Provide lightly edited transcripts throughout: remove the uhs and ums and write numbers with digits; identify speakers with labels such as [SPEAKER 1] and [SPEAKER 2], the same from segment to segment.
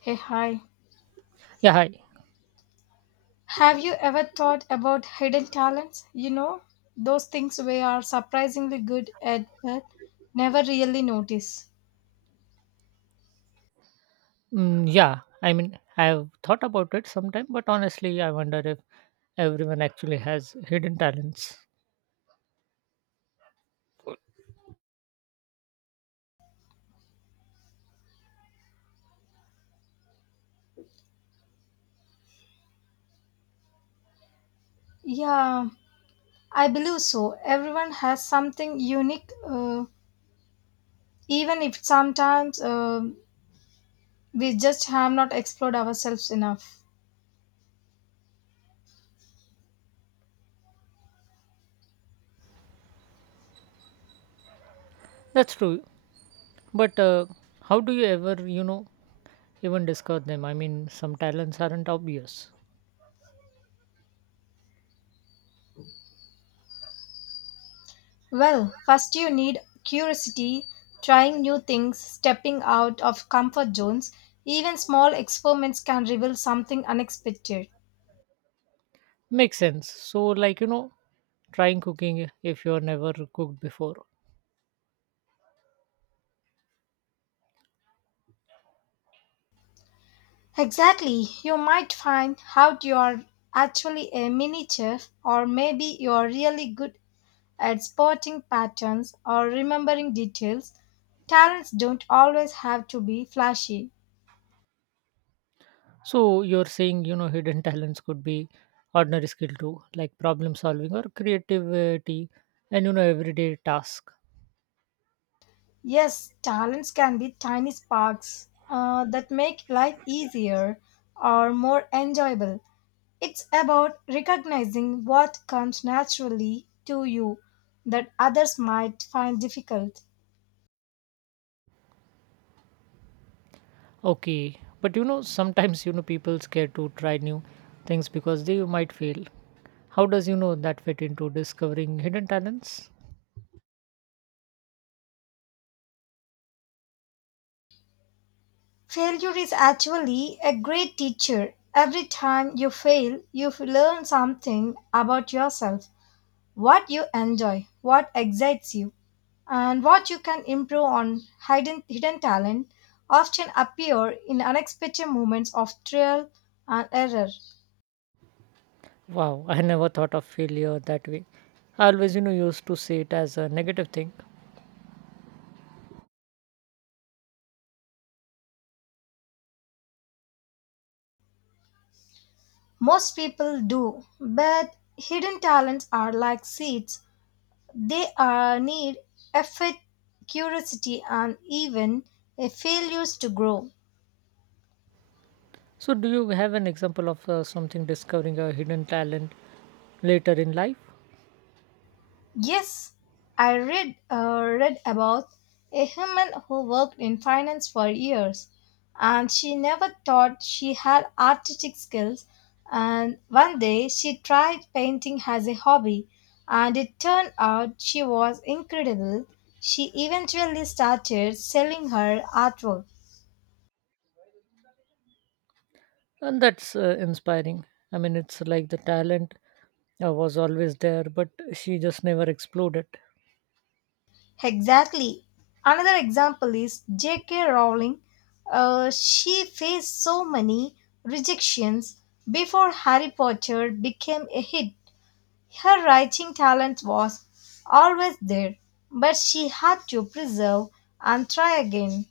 [SPEAKER 1] Hey, hi.
[SPEAKER 2] Yeah, hi.
[SPEAKER 1] Have you ever thought about hidden talents? Those things we are surprisingly good at but never really notice.
[SPEAKER 2] Yeah, I mean, I've thought about it sometime, but honestly, I wonder if everyone actually has hidden talents.
[SPEAKER 1] Yeah, I believe so. Everyone has something unique, even if sometimes we just have not explored ourselves enough.
[SPEAKER 2] That's true, but how do you ever, you know, even discover them? I mean, some talents aren't obvious.
[SPEAKER 1] Well, first you need curiosity, trying new things, stepping out of comfort zones. Even small experiments can reveal something unexpected.
[SPEAKER 2] Makes sense. So, like, you know, trying cooking if you're never cooked before.
[SPEAKER 1] Exactly. You might find out you're actually a mini chef, or maybe you're really good at spotting patterns or remembering details. Talents don't always have to be flashy.
[SPEAKER 2] So, you're saying, you know, hidden talents could be ordinary skill too, like problem solving or creativity and, you know, everyday task.
[SPEAKER 1] Yes, talents can be tiny sparks that make life easier or more enjoyable. It's about recognizing what comes naturally to you that others might find difficult.
[SPEAKER 2] Okay, but you know, sometimes you know people scared to try new things because they might fail. How does you know that fit into discovering hidden talents?
[SPEAKER 1] Failure is actually a great teacher. Every time you fail, you learn something about yourself, what you enjoy, what excites you, and what you can improve on. Hidden talent often appear in unexpected moments of trial and error.
[SPEAKER 2] Wow, I never thought of failure that way. I always you know used to see it as a negative thing.
[SPEAKER 1] Most people do, but hidden talents are like seeds. They are need effort, curiosity, and even a failures to grow.
[SPEAKER 2] So, do you have an example of something discovering a hidden talent later in life?
[SPEAKER 1] Yes, I read about a woman who worked in finance for years, and she never thought she had artistic skills. And one day she tried painting as a hobby, and it turned out she was incredible. She eventually started selling her artwork.
[SPEAKER 2] And that's inspiring. I mean, it's like the talent was always there, but she just never exploded.
[SPEAKER 1] Exactly. Another example is J.K. Rowling. She faced so many rejections before Harry Potter became a hit. Her writing talent was always there, but she had to preserve and try again.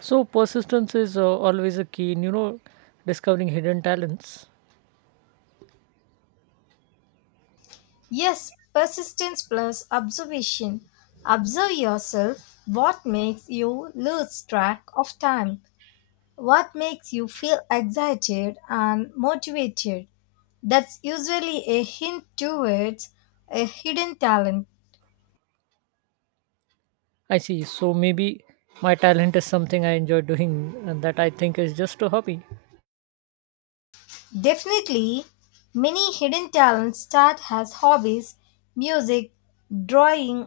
[SPEAKER 2] So persistence is always a key in you know discovering hidden talents.
[SPEAKER 1] Yes, persistence plus observation. Observe yourself what makes you lose track of time. What makes you feel excited and motivated? That's usually a hint towards a hidden talent.
[SPEAKER 2] I see. So maybe my talent is something I enjoy doing and that I think is just a hobby.
[SPEAKER 1] Definitely, many hidden talents start as hobbies: music, drawing,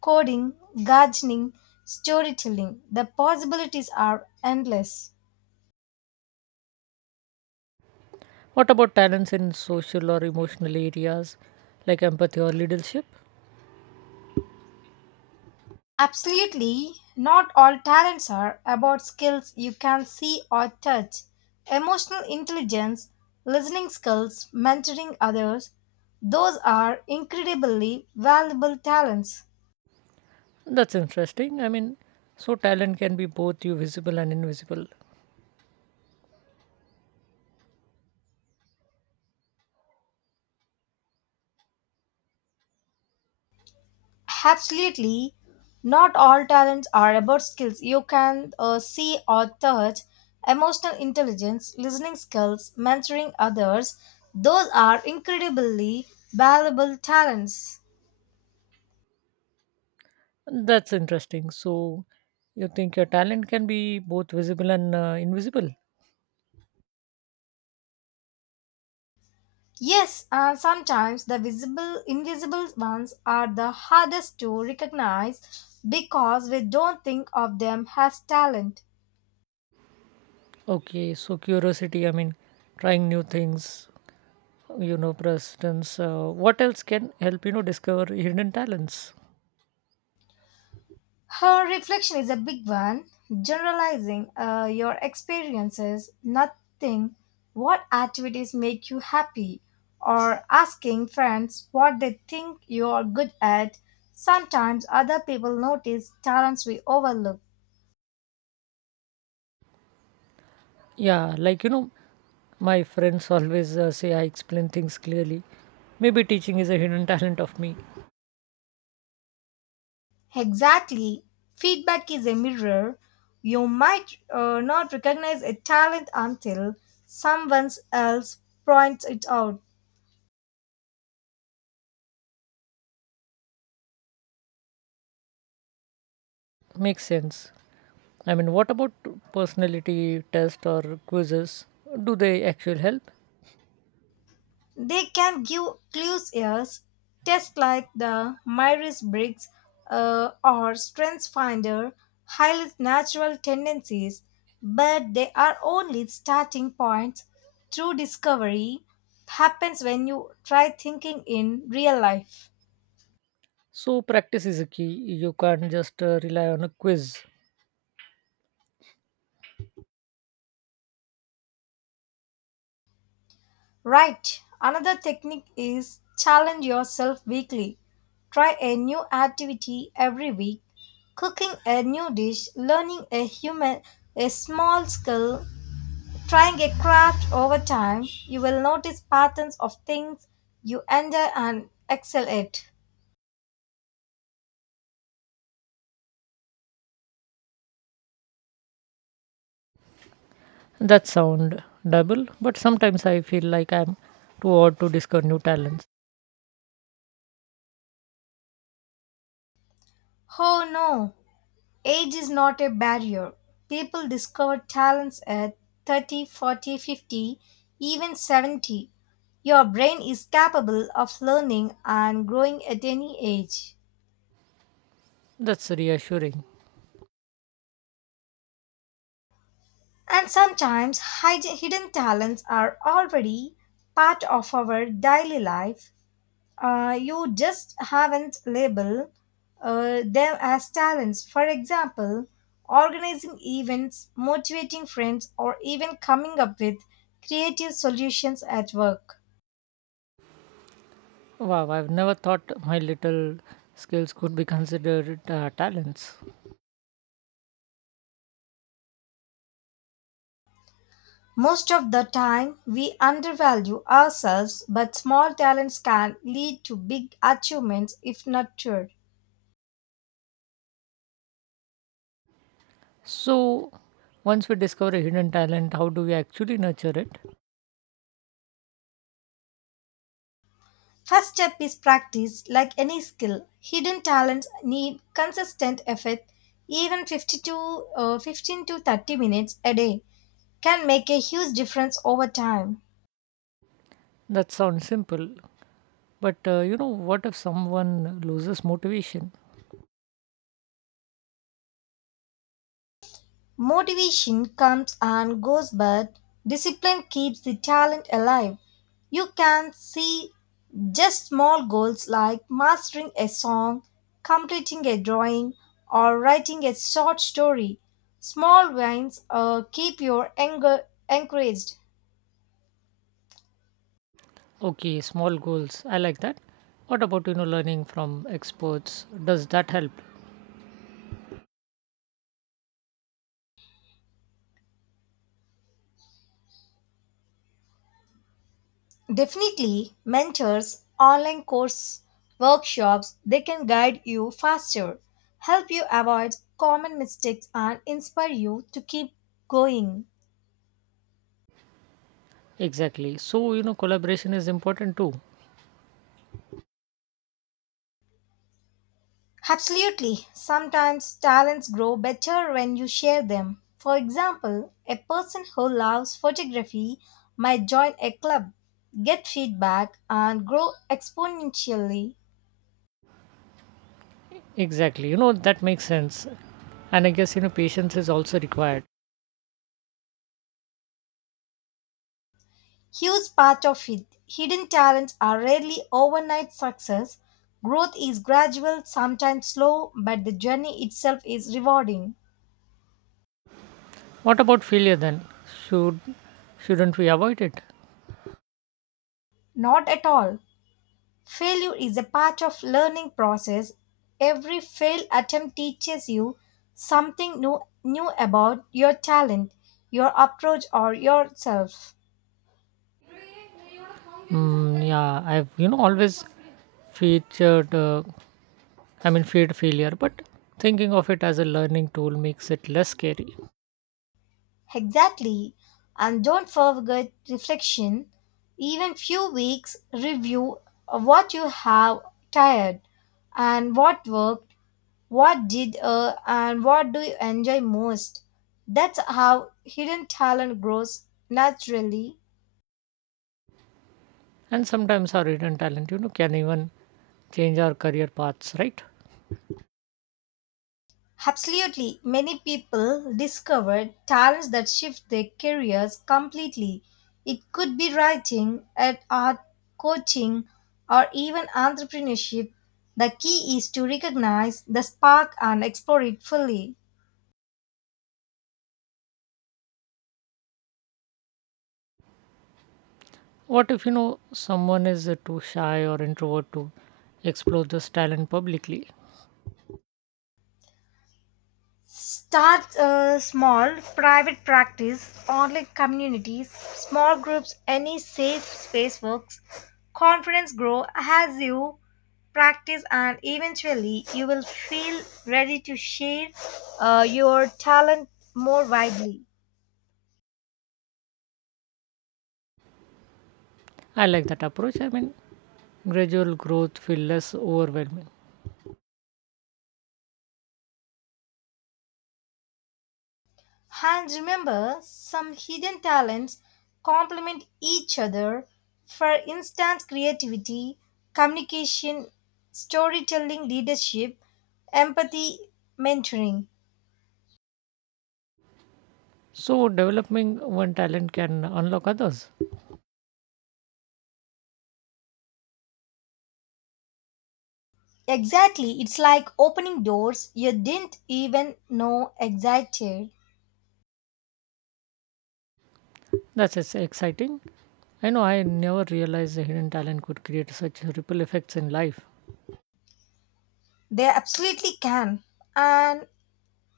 [SPEAKER 1] coding, gardening, storytelling. The possibilities are endless.
[SPEAKER 2] What about talents in social or emotional areas like empathy or leadership?
[SPEAKER 1] Absolutely. Not all talents are about skills you can see or touch. Emotional intelligence, listening skills, mentoring others, those are incredibly valuable talents.
[SPEAKER 2] That's interesting. I mean, so talent can be both you visible and invisible.
[SPEAKER 1] Absolutely. Not all talents are about skills you can see or touch. Emotional intelligence, listening skills, mentoring others, those are incredibly valuable talents.
[SPEAKER 2] That's interesting. So you think your talent can be both visible and invisible?
[SPEAKER 1] Yes, and sometimes the visible, invisible ones are the hardest to recognize because we don't think of them as talent.
[SPEAKER 2] Okay, so curiosity, I mean, trying new things, you know presence what else can help you know discover hidden talents?
[SPEAKER 1] Her reflection is a big one. Generalizing your experiences, nothing, what activities make you happy, or asking friends what they think you are good at. Sometimes other people notice talents we overlook.
[SPEAKER 2] Yeah, like you know my friends always say I explain things clearly. Maybe teaching is a hidden talent of me.
[SPEAKER 1] Exactly. Feedback is a mirror. You might not recognize a talent until someone else points it out.
[SPEAKER 2] Makes sense. I mean what about personality test or quizzes, do they actually help?
[SPEAKER 1] They can give clues as tests like the Myers Briggs or Strengths Finder highlight natural tendencies, but they are only starting points. True discovery happens when you try thinking in real life.
[SPEAKER 2] So practice is a key. You can't just rely on a quiz.
[SPEAKER 1] Right. Another technique is challenge yourself weekly. Try a new activity every week, cooking a new dish, learning a small skill, trying a craft over time. You will notice patterns of things you enjoy and excel at.
[SPEAKER 2] That sound double but sometimes I feel like I'm too odd to discover new talents.
[SPEAKER 1] Oh no, age is not a barrier. People discover talents at 30, 40, 50, even 70. Your brain is capable of learning and growing at any age.
[SPEAKER 2] That's reassuring.
[SPEAKER 1] And sometimes hidden talents are already part of our daily life. You just haven't labeled them as talents. For example, organizing events, motivating friends, or even coming up with creative solutions at work.
[SPEAKER 2] Wow, I've never thought my little skills could be considered talents.
[SPEAKER 1] Most of the time, we undervalue ourselves, but small talents can lead to big achievements if nurtured.
[SPEAKER 2] So, once we discover a hidden talent, how do we actually nurture it?
[SPEAKER 1] First step is practice, like any skill. Hidden talents need consistent effort, even 15 to 30 minutes a day. Can make a huge difference over time.
[SPEAKER 2] That sounds simple. But, you know, what if someone loses motivation?
[SPEAKER 1] Motivation comes and goes, but discipline keeps the talent alive. You can see just small goals like mastering a song, completing a drawing, or writing a short story. Small wins keep your anger encouraged.
[SPEAKER 2] Okay, small goals. I like that. What about, you know, learning from experts? Does that help?
[SPEAKER 1] Definitely, mentors, online course, workshops, they can guide you faster, help you avoid common mistakes, and inspire you to keep going.
[SPEAKER 2] Exactly. So, you know, collaboration is important too.
[SPEAKER 1] Absolutely, sometimes talents grow better when you share them. For example, a person who loves photography might join a club, get feedback, and grow exponentially.
[SPEAKER 2] Exactly. You know, that makes sense. And I guess, you know, patience is also required.
[SPEAKER 1] Huge part of hidden talents are rarely overnight success. Growth is gradual, sometimes slow, but the journey itself is rewarding.
[SPEAKER 2] What about failure then? Should shouldn't we avoid it?
[SPEAKER 1] Not at all. Failure is a part of learning process. Every failed attempt teaches you something new about your talent, your approach or yourself.
[SPEAKER 2] Yeah, I've you know always featured. I mean, feared failure, but thinking of it as a learning tool makes it less scary.
[SPEAKER 1] Exactly. And don't forget reflection. Even few weeks review what you have tired and what worked, what did and what do you enjoy most. That's how hidden talent grows naturally.
[SPEAKER 2] And sometimes our hidden talent, you know, can even change our career paths, right?
[SPEAKER 1] Absolutely, many people discover talents that shift their careers completely. It could be writing, art, coaching, or even entrepreneurship. The key is to recognize the spark and explore it fully.
[SPEAKER 2] What if you know someone is too shy or introvert to explore this talent publicly?
[SPEAKER 1] Start a small private practice, online communities, small groups, any safe space works. Confidence grow as you practice and eventually you will feel ready to share your talent more widely.
[SPEAKER 2] I like that approach. I mean, gradual growth feel less overwhelming.
[SPEAKER 1] And remember, some hidden talents complement each other. For instance, creativity, communication, storytelling, leadership, empathy, mentoring.
[SPEAKER 2] So, developing one talent can unlock others.
[SPEAKER 1] Exactly, it's like opening doors you didn't even know existed.
[SPEAKER 2] That's exciting. I know I never realized the hidden talent could create such ripple effects in life.
[SPEAKER 1] They absolutely can. And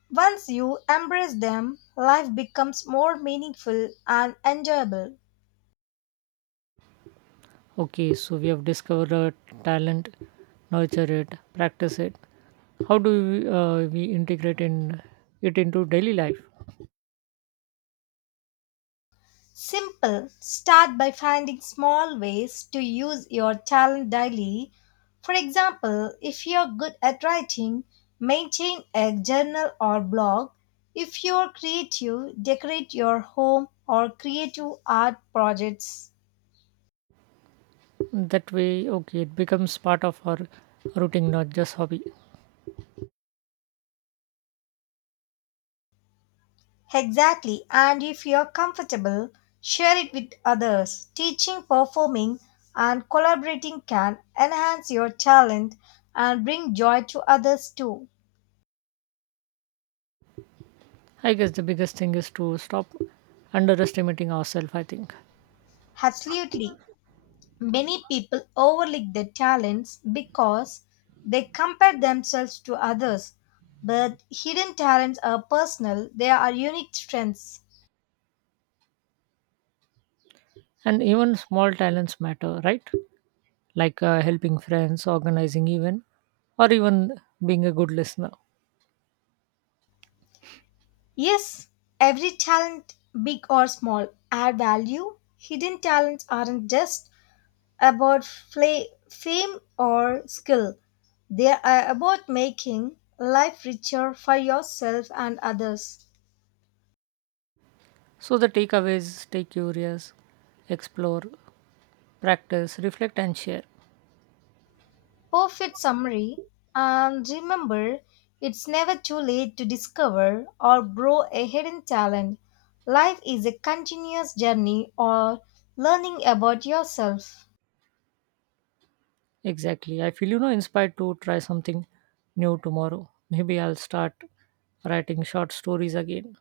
[SPEAKER 1] once you embrace them, life becomes more meaningful and enjoyable.
[SPEAKER 2] Okay, so we have discovered a talent, nurture it, practice it. How do we, integrate in it into daily life?
[SPEAKER 1] Simple. Start by finding small ways to use your talent daily. For example, if you're good at writing, maintain a journal or blog. If you're creative, decorate your home or creative art projects.
[SPEAKER 2] That way, okay, it becomes part of our routine, not just hobby.
[SPEAKER 1] Exactly. And if you're comfortable, share it with others. Teaching, performing, and collaborating can enhance your talent and bring joy to others too.
[SPEAKER 2] I guess the biggest thing is to stop underestimating ourselves. I think,
[SPEAKER 1] Absolutely. Many people overlook their talents because they compare themselves to others, but hidden talents are personal, they are unique strengths.
[SPEAKER 2] and even small talents matter, right? Like helping friends, organizing event, or even being a good listener.
[SPEAKER 1] Yes, every talent, big or small, add value. Hidden talents aren't just about fame or skill, they are about making life richer for yourself and others.
[SPEAKER 2] So the takeaways: stay curious, explore, practice, reflect, and share.
[SPEAKER 1] Perfect summary. And remember, it's never too late to discover or grow a hidden talent. Life is a continuous journey or learning about yourself.
[SPEAKER 2] Exactly. I feel you know inspired to try something new tomorrow. Maybe I'll start writing short stories again.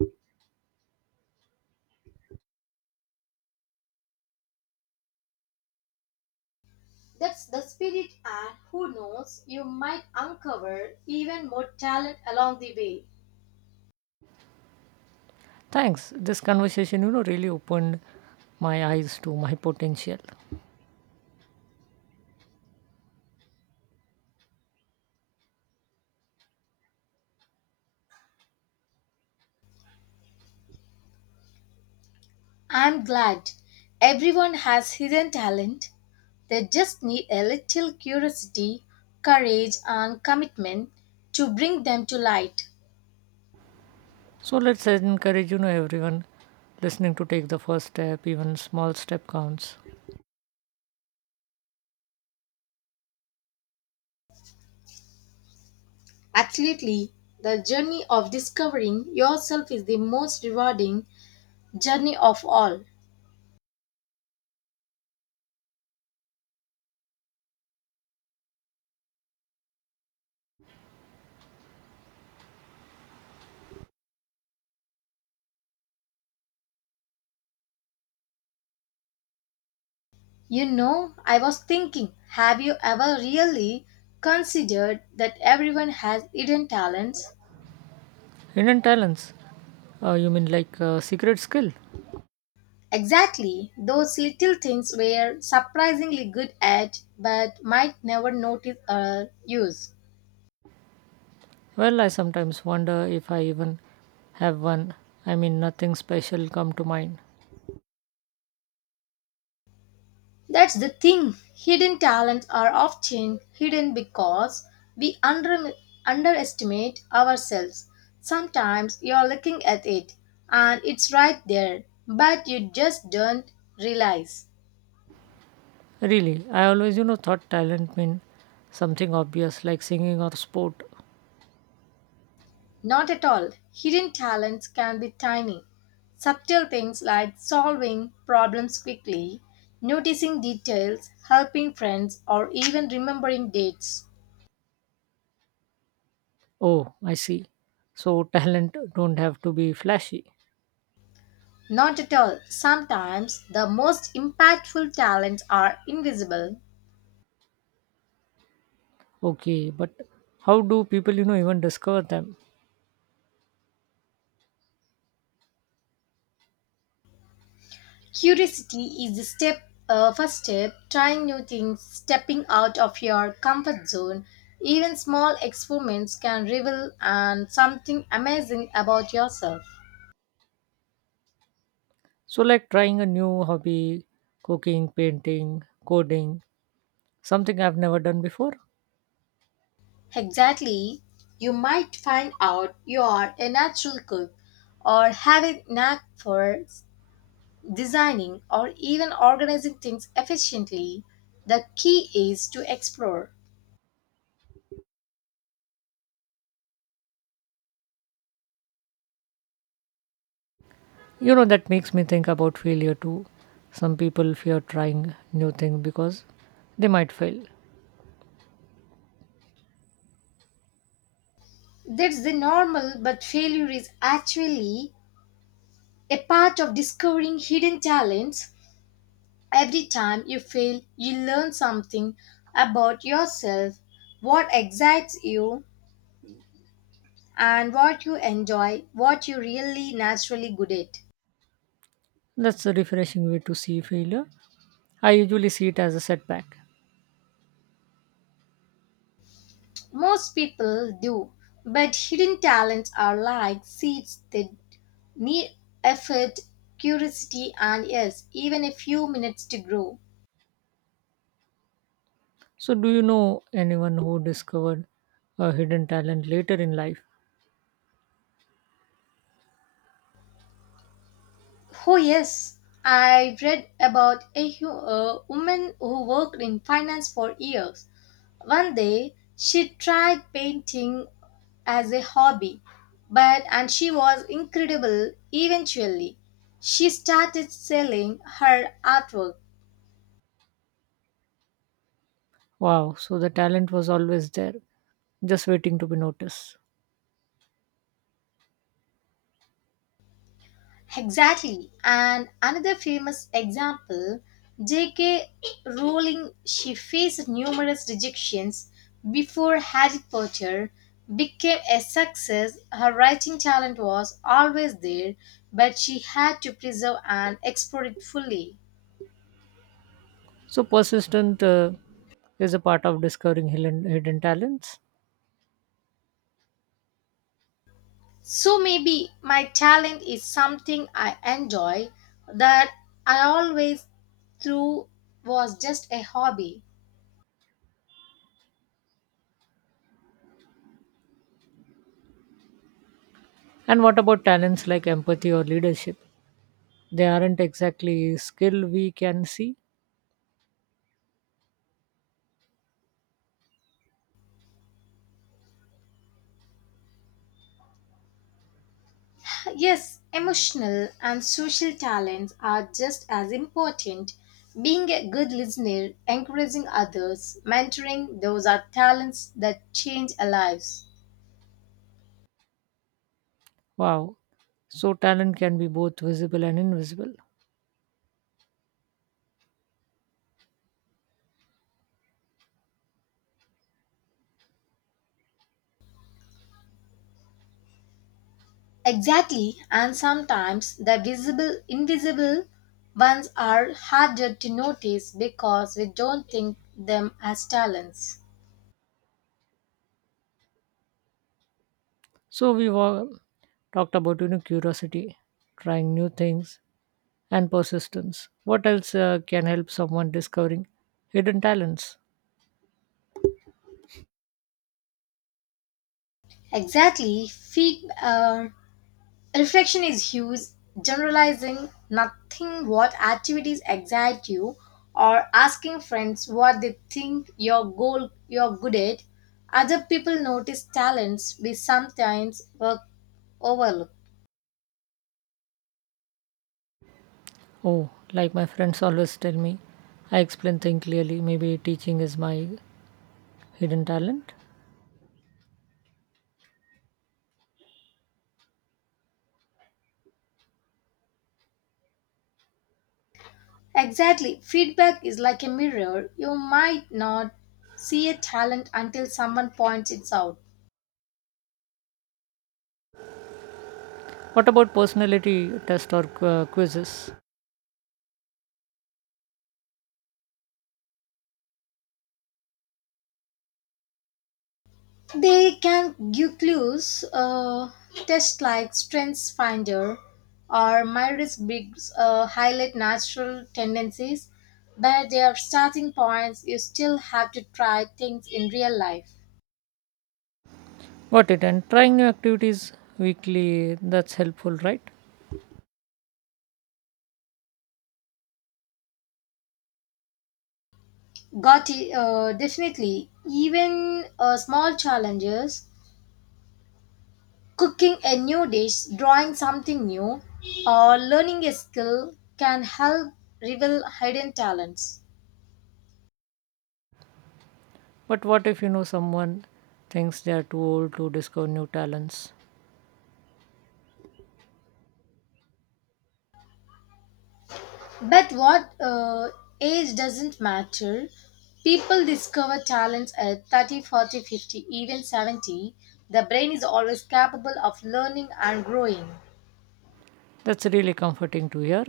[SPEAKER 1] That's the spirit, and who knows, you might uncover even more talent along the way.
[SPEAKER 2] Thanks. This conversation, you know, really opened my eyes to my potential.
[SPEAKER 1] I'm glad everyone has hidden talent. They just need a little curiosity, courage, and commitment to bring them to light.
[SPEAKER 2] So let's encourage, you know, everyone listening to take the first step, even small step counts.
[SPEAKER 1] Absolutely. The journey of discovering yourself is the most rewarding journey of all. I was thinking, have you ever really considered that everyone has hidden talents?
[SPEAKER 2] Hidden talents. You mean like a secret skill?
[SPEAKER 1] Exactly, those little things we're surprisingly good at but might never notice or use.
[SPEAKER 2] Well, I sometimes wonder if I even have one. I mean, nothing special come to mind.
[SPEAKER 1] That's the thing. Hidden talents are often hidden because we underestimate ourselves. Sometimes you're looking at it and it's right there, but you just don't realize.
[SPEAKER 2] Really, I always, you know, thought talent mean something obvious like singing or sport.
[SPEAKER 1] Not at all. Hidden talents can be tiny. Subtle things like solving problems quickly, noticing details, helping friends, or even remembering dates.
[SPEAKER 2] Oh, I see. So talent don't have to be flashy.
[SPEAKER 1] Not at all. Sometimes the most impactful talents are invisible.
[SPEAKER 2] Okay, but how do people, you know, even discover them?
[SPEAKER 1] Curiosity is the first step, trying new things, stepping out of your comfort zone. Even small experiments can reveal and something amazing about yourself.
[SPEAKER 2] So like trying a new hobby, cooking, painting, coding, something I've never done before.
[SPEAKER 1] Exactly. You might find out you are a natural cook or have a knack for designing or even organizing things efficiently. The key is to explore.
[SPEAKER 2] You know that makes me think about failure too. Some people fear trying new thing because they might fail.
[SPEAKER 1] That's the normal, but failure is actually a part of discovering hidden talents. Every time you fail, you learn something about yourself, what excites you, and what you enjoy, what you're really naturally good at.
[SPEAKER 2] That's a refreshing way to see failure. I usually see it as a setback.
[SPEAKER 1] Most people do, but hidden talents are like seeds that need effort, curiosity, and yes, even a few minutes to grow.
[SPEAKER 2] So do you know anyone who discovered a hidden talent later in life?
[SPEAKER 1] Oh, yes, I read about a woman who worked in finance for years. One day, she tried painting as a hobby, but and she was incredible eventually. She started selling her artwork.
[SPEAKER 2] Wow, so the talent was always there, just waiting to be noticed.
[SPEAKER 1] Exactly. And another famous example, J.K. Rowling, she faced numerous rejections before Harry Potter became a success. Her writing talent was always there, but she had to preserve and explore it fully.
[SPEAKER 2] So persistent is a part of discovering hidden talents.
[SPEAKER 1] So maybe my talent is something I enjoy that I always through was just a hobby.
[SPEAKER 2] And what about talents like empathy or leadership? They aren't exactly skill we can see.
[SPEAKER 1] Yes, emotional and social talents are just as important. Being a good listener, encouraging others, mentoring, those are talents that change our lives.
[SPEAKER 2] Wow. So talent can be both visible and invisible.
[SPEAKER 1] Exactly, and sometimes the visible, invisible ones are harder to notice because we don't think them as talents.
[SPEAKER 2] So we've all talked about you know curiosity, trying new things, and persistence. What else can help someone discovering hidden talents?
[SPEAKER 1] Exactly, reflection is huge. Generalizing nothing what activities excite you or asking friends what they think your goal you're good at. Other people notice talents we sometimes work overlook.
[SPEAKER 2] Oh, like my friends always tell me, I explain things clearly. Maybe teaching is my hidden talent.
[SPEAKER 1] Exactly. Feedback is like a mirror. You might not see a talent until someone points it out.
[SPEAKER 2] What about personality test or quizzes?
[SPEAKER 1] They can give clues, tests like Strengths Finder or My Risk Bigs highlight natural tendencies, but their starting points you still have to try things in real life.
[SPEAKER 2] Got it. And trying new activities weekly, that's helpful, right?
[SPEAKER 1] Got it, definitely. Even small challenges, cooking a new dish, drawing something new, or learning a skill can help reveal hidden talents.
[SPEAKER 2] But what if you know someone thinks they are too old to discover new talents?
[SPEAKER 1] But what age doesn't matter. People discover talents at 30, 40, 50, even 70. The brain is always capable of learning and growing.
[SPEAKER 2] That's really comforting to hear.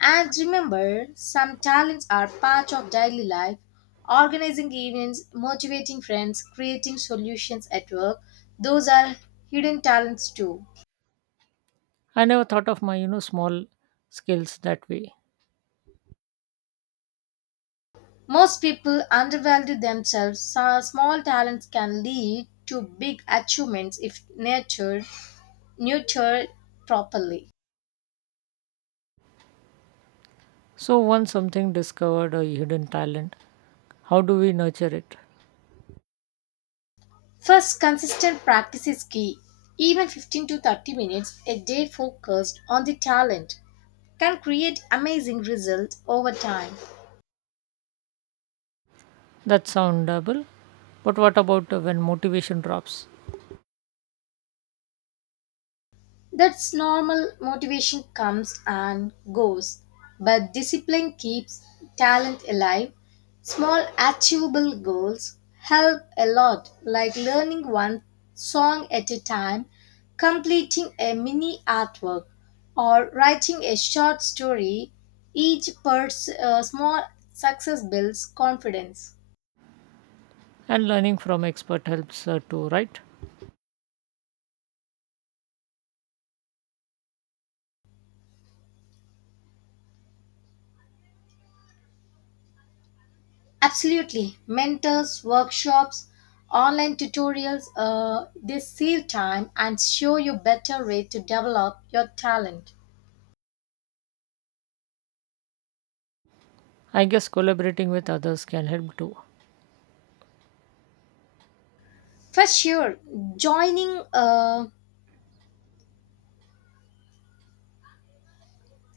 [SPEAKER 1] And remember, some talents are part of daily life. Organizing events, motivating friends, creating solutions at work, those are hidden talents too.
[SPEAKER 2] I never thought of my, you know, small skills that way.
[SPEAKER 1] Most people undervalue themselves. So small talents can lead to big achievements if nurtured properly.
[SPEAKER 2] So once something discovered a hidden talent, how do we nurture it?
[SPEAKER 1] First, consistent practice is key. Even 15 to 30 minutes a day focused on the talent can create amazing results over time.
[SPEAKER 2] That soundable. But what about when motivation drops?
[SPEAKER 1] That's normal. Motivation comes and goes, but discipline keeps talent alive. Small achievable goals help a lot, like learning one song at a time, completing a mini artwork, or writing a short story. Small success builds confidence.
[SPEAKER 2] And learning from expert helps too, right?
[SPEAKER 1] Absolutely. Mentors, workshops, online tutorials, they save time and show you better way to develop your talent.
[SPEAKER 2] I guess collaborating with others can help too.
[SPEAKER 1] For sure, joining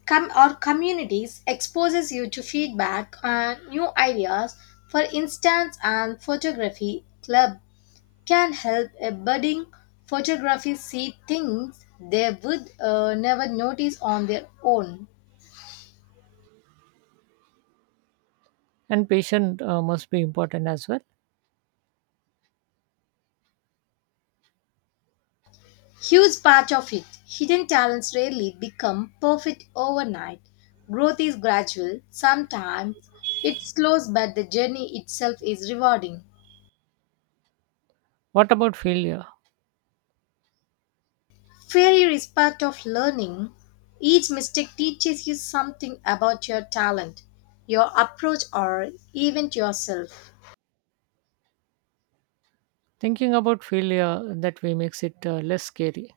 [SPEAKER 1] com- or communities exposes you to feedback and new ideas. For instance, an photography club can help a budding photography see things they would never notice on their own.
[SPEAKER 2] And patient must be important as well.
[SPEAKER 1] Huge part of it. Hidden talents rarely become perfect overnight. Growth is gradual. Sometimes it slows, but the journey itself is rewarding.
[SPEAKER 2] What about failure?
[SPEAKER 1] Failure is part of learning. Each mistake teaches you something about your talent, your approach, or even yourself.
[SPEAKER 2] Thinking about failure that way makes it less scary.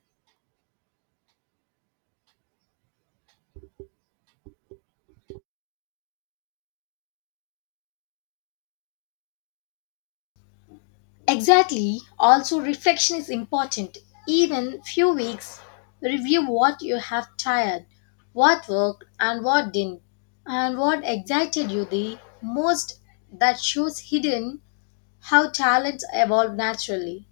[SPEAKER 1] Exactly. Also, reflection is important. Even few weeks, review what you have tried, what worked and what didn't, and what excited you the most. That shows hidden how talents evolve naturally.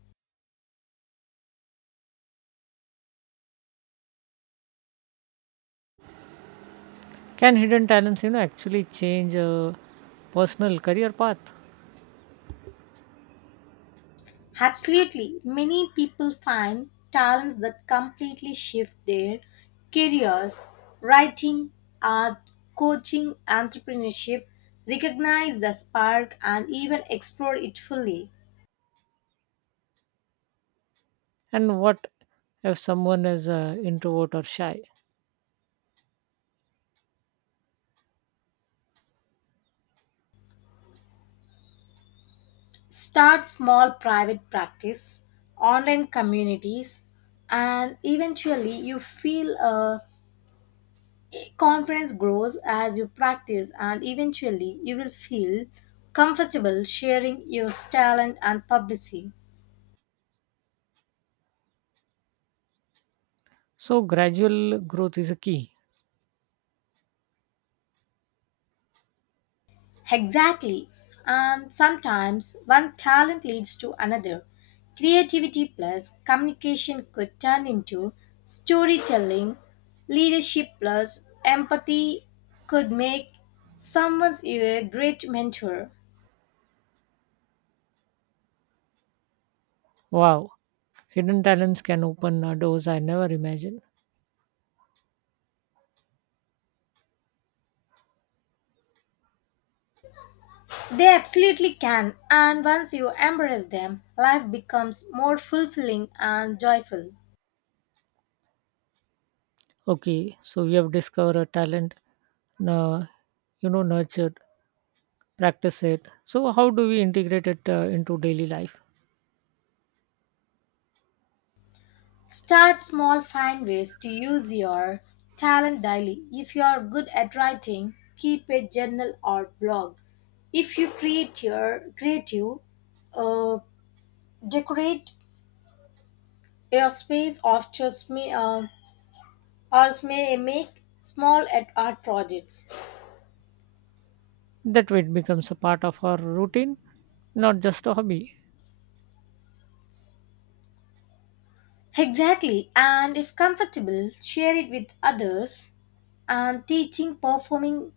[SPEAKER 2] Can hidden talents, you know, actually change a personal career path?
[SPEAKER 1] Absolutely. Many people find talents that completely shift their careers. Writing, art, coaching, entrepreneurship recognize the spark and even explore it fully.
[SPEAKER 2] And what if someone is introvert or shy?
[SPEAKER 1] Start small private practice, online communities, and eventually you feel a confidence grows as you practice, and eventually you will feel comfortable sharing your talent and publicity.
[SPEAKER 2] So gradual growth is a key.
[SPEAKER 1] Exactly. And sometimes one talent leads to another. Creativity plus communication could turn into storytelling. Leadership plus empathy could make someone you a great mentor.
[SPEAKER 2] Wow, hidden talents can open doors I never imagined.
[SPEAKER 1] They absolutely can. And once you embrace them, life becomes more fulfilling and joyful.
[SPEAKER 2] Okay, so we have discovered a talent, uh, you know, nurtured, practice it. So how do we integrate it into daily life?
[SPEAKER 1] Start small, find ways to use your talent daily. If you are good at writing, keep a journal or blog. If you create your creative, uh, decorate your space or just may make small at art projects.
[SPEAKER 2] That way, it becomes a part of our routine, not just a hobby.
[SPEAKER 1] Exactly, and if comfortable, share it with others. And teaching performing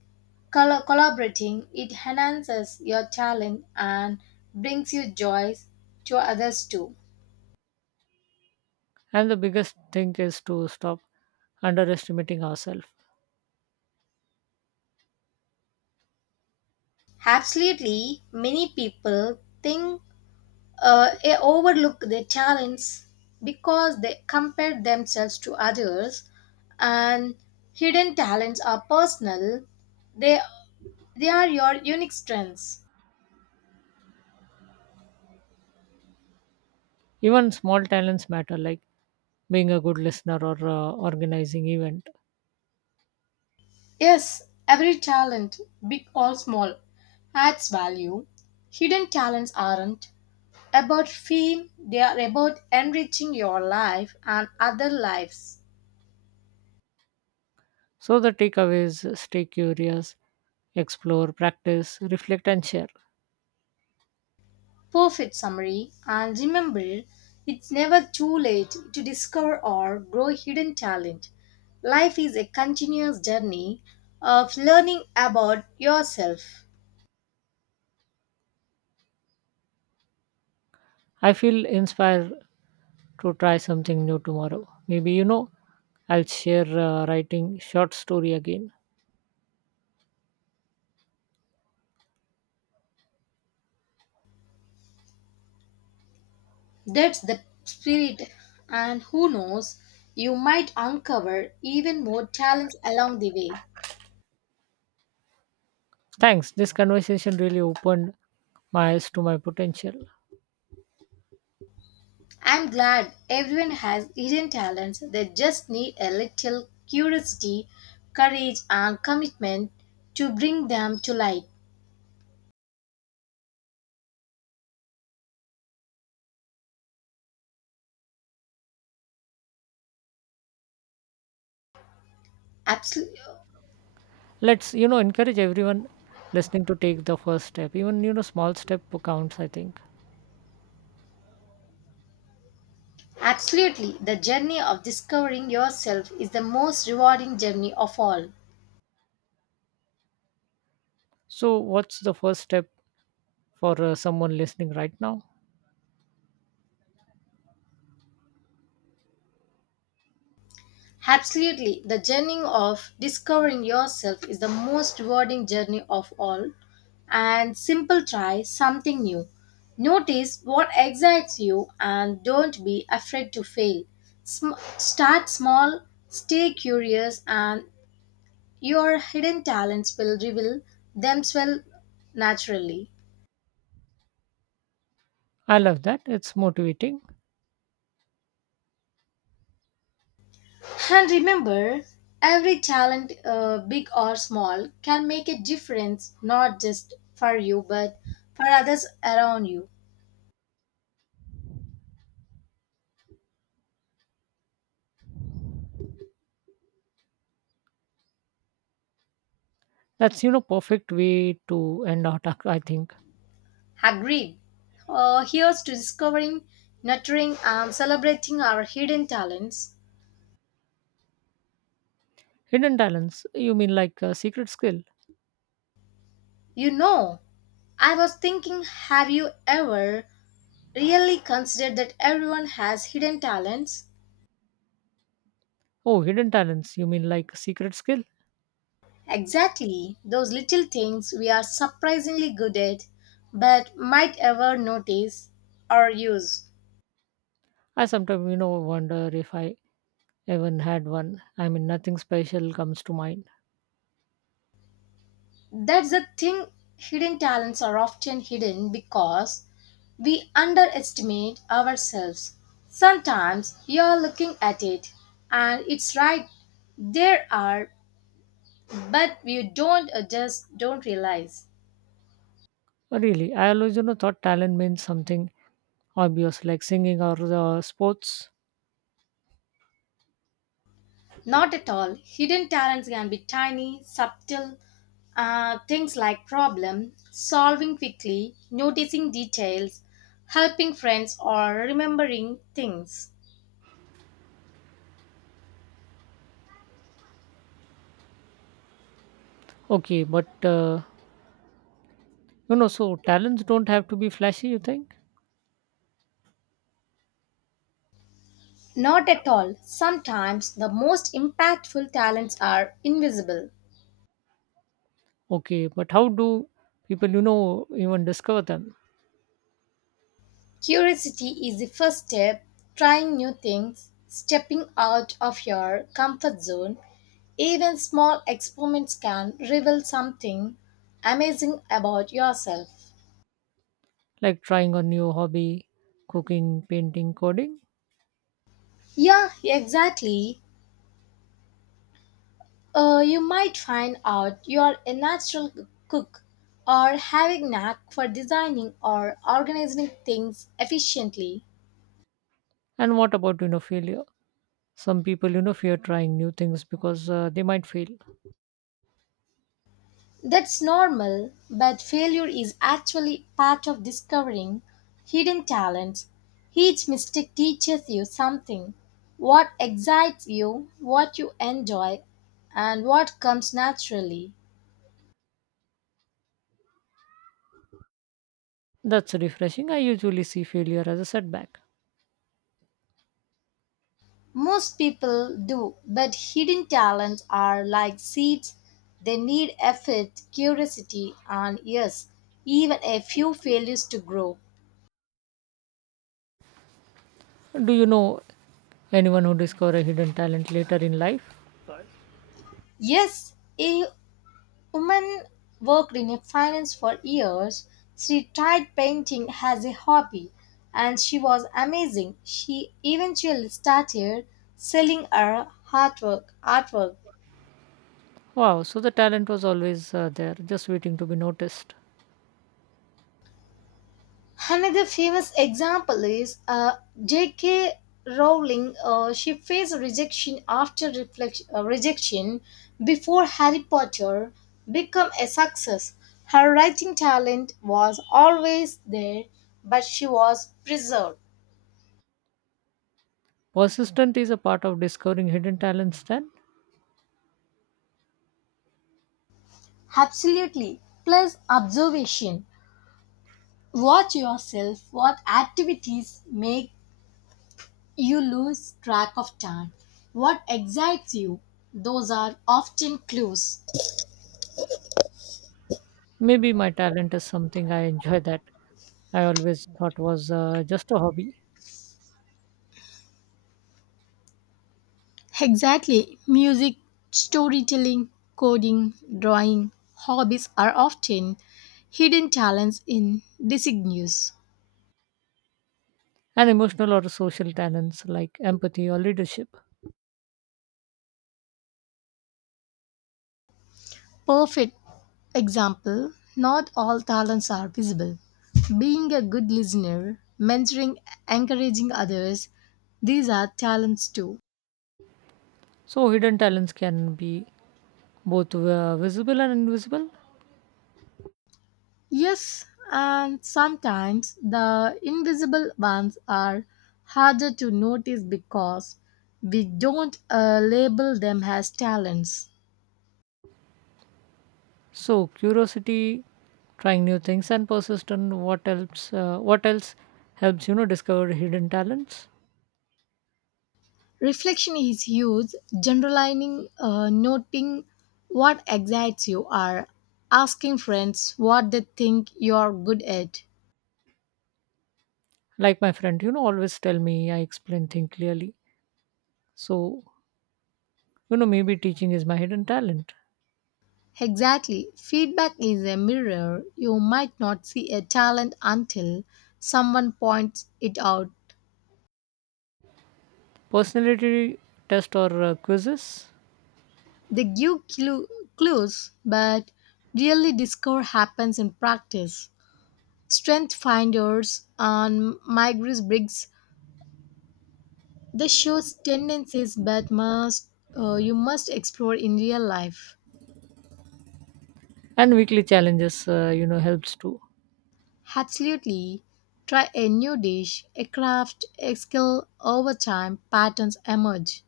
[SPEAKER 1] Collaborating, it enhances your talent and brings you joy to others too.
[SPEAKER 2] And the biggest thing is to stop underestimating ourselves.
[SPEAKER 1] Absolutely, many people think they overlook their talents because they compare themselves to others, and hidden talents are personal. They they are your unique strengths.
[SPEAKER 2] Even small talents matter, like being a good listener or organizing event.
[SPEAKER 1] Yes, every talent, big or small, adds value. Hidden talents aren't about fame, they are about enriching your life and other lives.
[SPEAKER 2] So the takeaway is stay curious, explore, practice, reflect, and share.
[SPEAKER 1] Perfect summary. And remember, it's never too late to discover or grow hidden talent. Life is a continuous journey of learning about yourself.
[SPEAKER 2] I feel inspired to try something new tomorrow. Maybe you know, I'll share writing short story again.
[SPEAKER 1] That's the spirit, and who knows, you might uncover even more talents along the way.
[SPEAKER 2] Thanks. This conversation really opened my eyes to my potential.
[SPEAKER 1] I'm glad everyone has hidden talents. They just need a little curiosity, courage, and commitment to bring them to light. Absol-
[SPEAKER 2] Let's you know encourage everyone listening to take the first step, even you know small step counts I think.
[SPEAKER 1] Absolutely, the journey of discovering yourself is the most rewarding journey of all.
[SPEAKER 2] So what's the first step for someone listening right now?
[SPEAKER 1] Absolutely. The journey of discovering yourself is the most rewarding journey of all. And simple try something new. Notice what excites you and don't be afraid to fail. Start small, stay curious, and your hidden talents will reveal themselves naturally.
[SPEAKER 2] I love that. It's motivating.
[SPEAKER 1] And remember, every talent, big or small, can make a difference not just for you but for others around you.
[SPEAKER 2] That's you know perfect way to end our talk I think.
[SPEAKER 1] Agreed. Here's to discovering, nurturing, and celebrating our hidden talents.
[SPEAKER 2] Hidden talents, you mean like a secret skill?
[SPEAKER 1] You know, I was thinking, have you ever really considered that everyone has hidden talents?
[SPEAKER 2] Oh, hidden talents, you mean like secret skill?
[SPEAKER 1] Exactly, those little things we are surprisingly good at but might ever notice or use.
[SPEAKER 2] I sometimes you know wonder if I even had one. I mean nothing special comes to mind.
[SPEAKER 1] That's the thing, hidden talents are often hidden because we underestimate ourselves. Sometimes you're looking at it and it's right there are, but you don't just don't realize.
[SPEAKER 2] Really, I always you know thought talent means something obvious like singing or the sports.
[SPEAKER 1] Not at all. Hidden talents can be tiny, subtle things like problem solving quickly, noticing details, helping friends, or remembering things.
[SPEAKER 2] Okay, but you know, so talents don't have to be flashy, you think?
[SPEAKER 1] Not at all. Sometimes the most impactful talents are invisible.
[SPEAKER 2] Okay, but how do people, you know, even discover them?
[SPEAKER 1] Curiosity is the first step, trying new things, stepping out of your comfort zone. Even small experiments can reveal something amazing about yourself.
[SPEAKER 2] Like trying a new hobby, cooking, painting, coding?
[SPEAKER 1] Yeah, exactly. You might find out you're a natural cook or having knack for designing or organizing things efficiently.
[SPEAKER 2] And what about, you know, failure? Some people, you know, fear trying new things because they might fail.
[SPEAKER 1] That's normal, but failure is actually part of discovering hidden talents. Each mistake teaches you something what excites you, what you enjoy, and what comes naturally.
[SPEAKER 2] That's refreshing. I usually see failure as a setback.
[SPEAKER 1] Most people do, but hidden talents are like seeds. They need effort, curiosity, and yes, even a few failures to grow.
[SPEAKER 2] Do you know anyone who discovered a hidden talent later in life?
[SPEAKER 1] Yes, a woman worked in finance for years. She tried painting as a hobby and she was amazing. She eventually started selling her artwork,
[SPEAKER 2] Wow, so the talent was always there, just waiting to be noticed.
[SPEAKER 1] Another famous example is J.K. Rowling. She faced rejection after rejection before Harry Potter became a success. Her writing talent was always there, but she was preserved.
[SPEAKER 2] Persistent is a part of discovering hidden talents then?
[SPEAKER 1] Absolutely. Plus observation. Watch yourself. What activities make you lose track of time? What excites you? Those are often clues.
[SPEAKER 2] Maybe my talent is something I enjoy that I always thought was just a hobby,
[SPEAKER 1] Exactly. Music, storytelling, coding, drawing, hobbies are often hidden talents in disguise.
[SPEAKER 2] and emotional or social talents like empathy or leadership.
[SPEAKER 1] Perfect example not all talents are visible. Being a good listener, mentoring, encouraging others, these are talents too.
[SPEAKER 2] So, hidden talents can be both visible and invisible.
[SPEAKER 1] Yes, and sometimes the invisible ones are harder to notice because we don't label them as talents.
[SPEAKER 2] So, curiosity, trying new things, and persistent. What else? What else helps you know discover hidden talents?
[SPEAKER 1] Reflection is huge, generalizing, noting what excites you, are asking friends what they think you're good at.
[SPEAKER 2] Like my friend, you know, always tell me I explain things clearly. So, you know, maybe teaching is my hidden talent.
[SPEAKER 1] Exactly, feedback is a mirror. You might not see a talent until someone points it out.
[SPEAKER 2] Personality test or quizzes?
[SPEAKER 1] They give clues, but really discover happens in practice. Strength finders on Migris Briggs they show tendencies but must you must explore in real life.
[SPEAKER 2] And weekly challenges you know helps too.
[SPEAKER 1] Absolutely. Try a new dish, a craft, a skill over time, patterns emerge.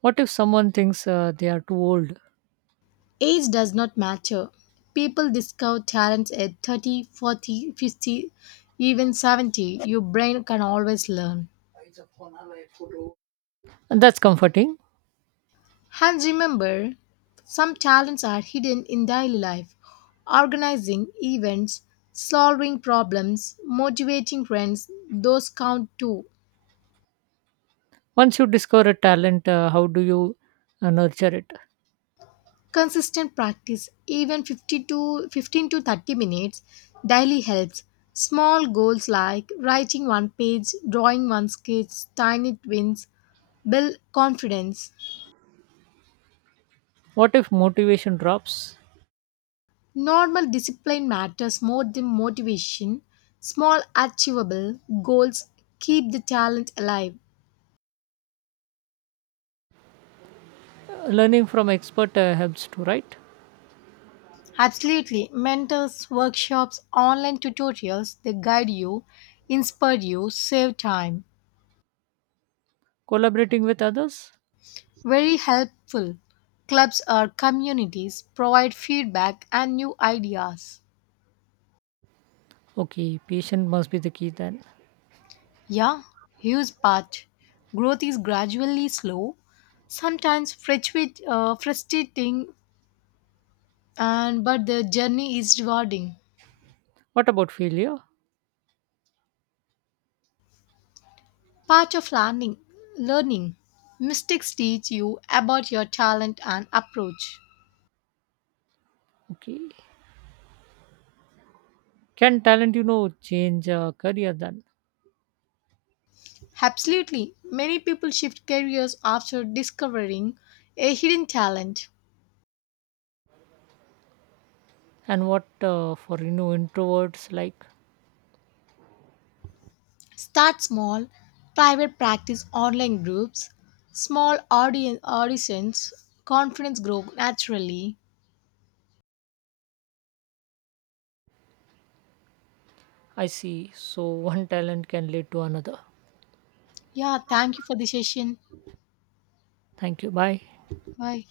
[SPEAKER 2] What if someone thinks they are too old?
[SPEAKER 1] Age does not matter. People discover talents at 30, 40, 50, even 70. Your brain can always learn.
[SPEAKER 2] And that's comforting.
[SPEAKER 1] And remember, some talents are hidden in daily life. Organizing events, solving problems, motivating friends, those count too.
[SPEAKER 2] Once you discover a talent how do you nurture it?
[SPEAKER 1] Consistent practice, even 15 to 30 minutes daily helps. Small goals like writing one page, drawing one sketch, tiny wins build confidence.
[SPEAKER 2] What if motivation drops?
[SPEAKER 1] Normal discipline matters more than motivation. Small, achievable goals keep the talent alive.
[SPEAKER 2] Learning from expert helps too, right?
[SPEAKER 1] Absolutely. Mentors, workshops, online tutorials, they guide you, inspire you, save time.
[SPEAKER 2] Collaborating with others.
[SPEAKER 1] Very helpful. Clubs or communities provide feedback and new ideas.
[SPEAKER 2] Okay, patient must be the key then.
[SPEAKER 1] Yeah, huge part. Growth is gradually slow, sometimes frustrating and but the journey is rewarding
[SPEAKER 2] What about failure?
[SPEAKER 1] part of learning mistakes teach you about your talent and approach
[SPEAKER 2] Okay, can talent you know change career then?
[SPEAKER 1] absolutely many people shift careers after discovering a hidden talent
[SPEAKER 2] And what for you know introverts like.
[SPEAKER 1] start small private practice online groups small audience auditions confidence grow naturally
[SPEAKER 2] I see. So one talent can lead to another.
[SPEAKER 1] yeah thank you for the session
[SPEAKER 2] Thank you, bye.
[SPEAKER 1] bye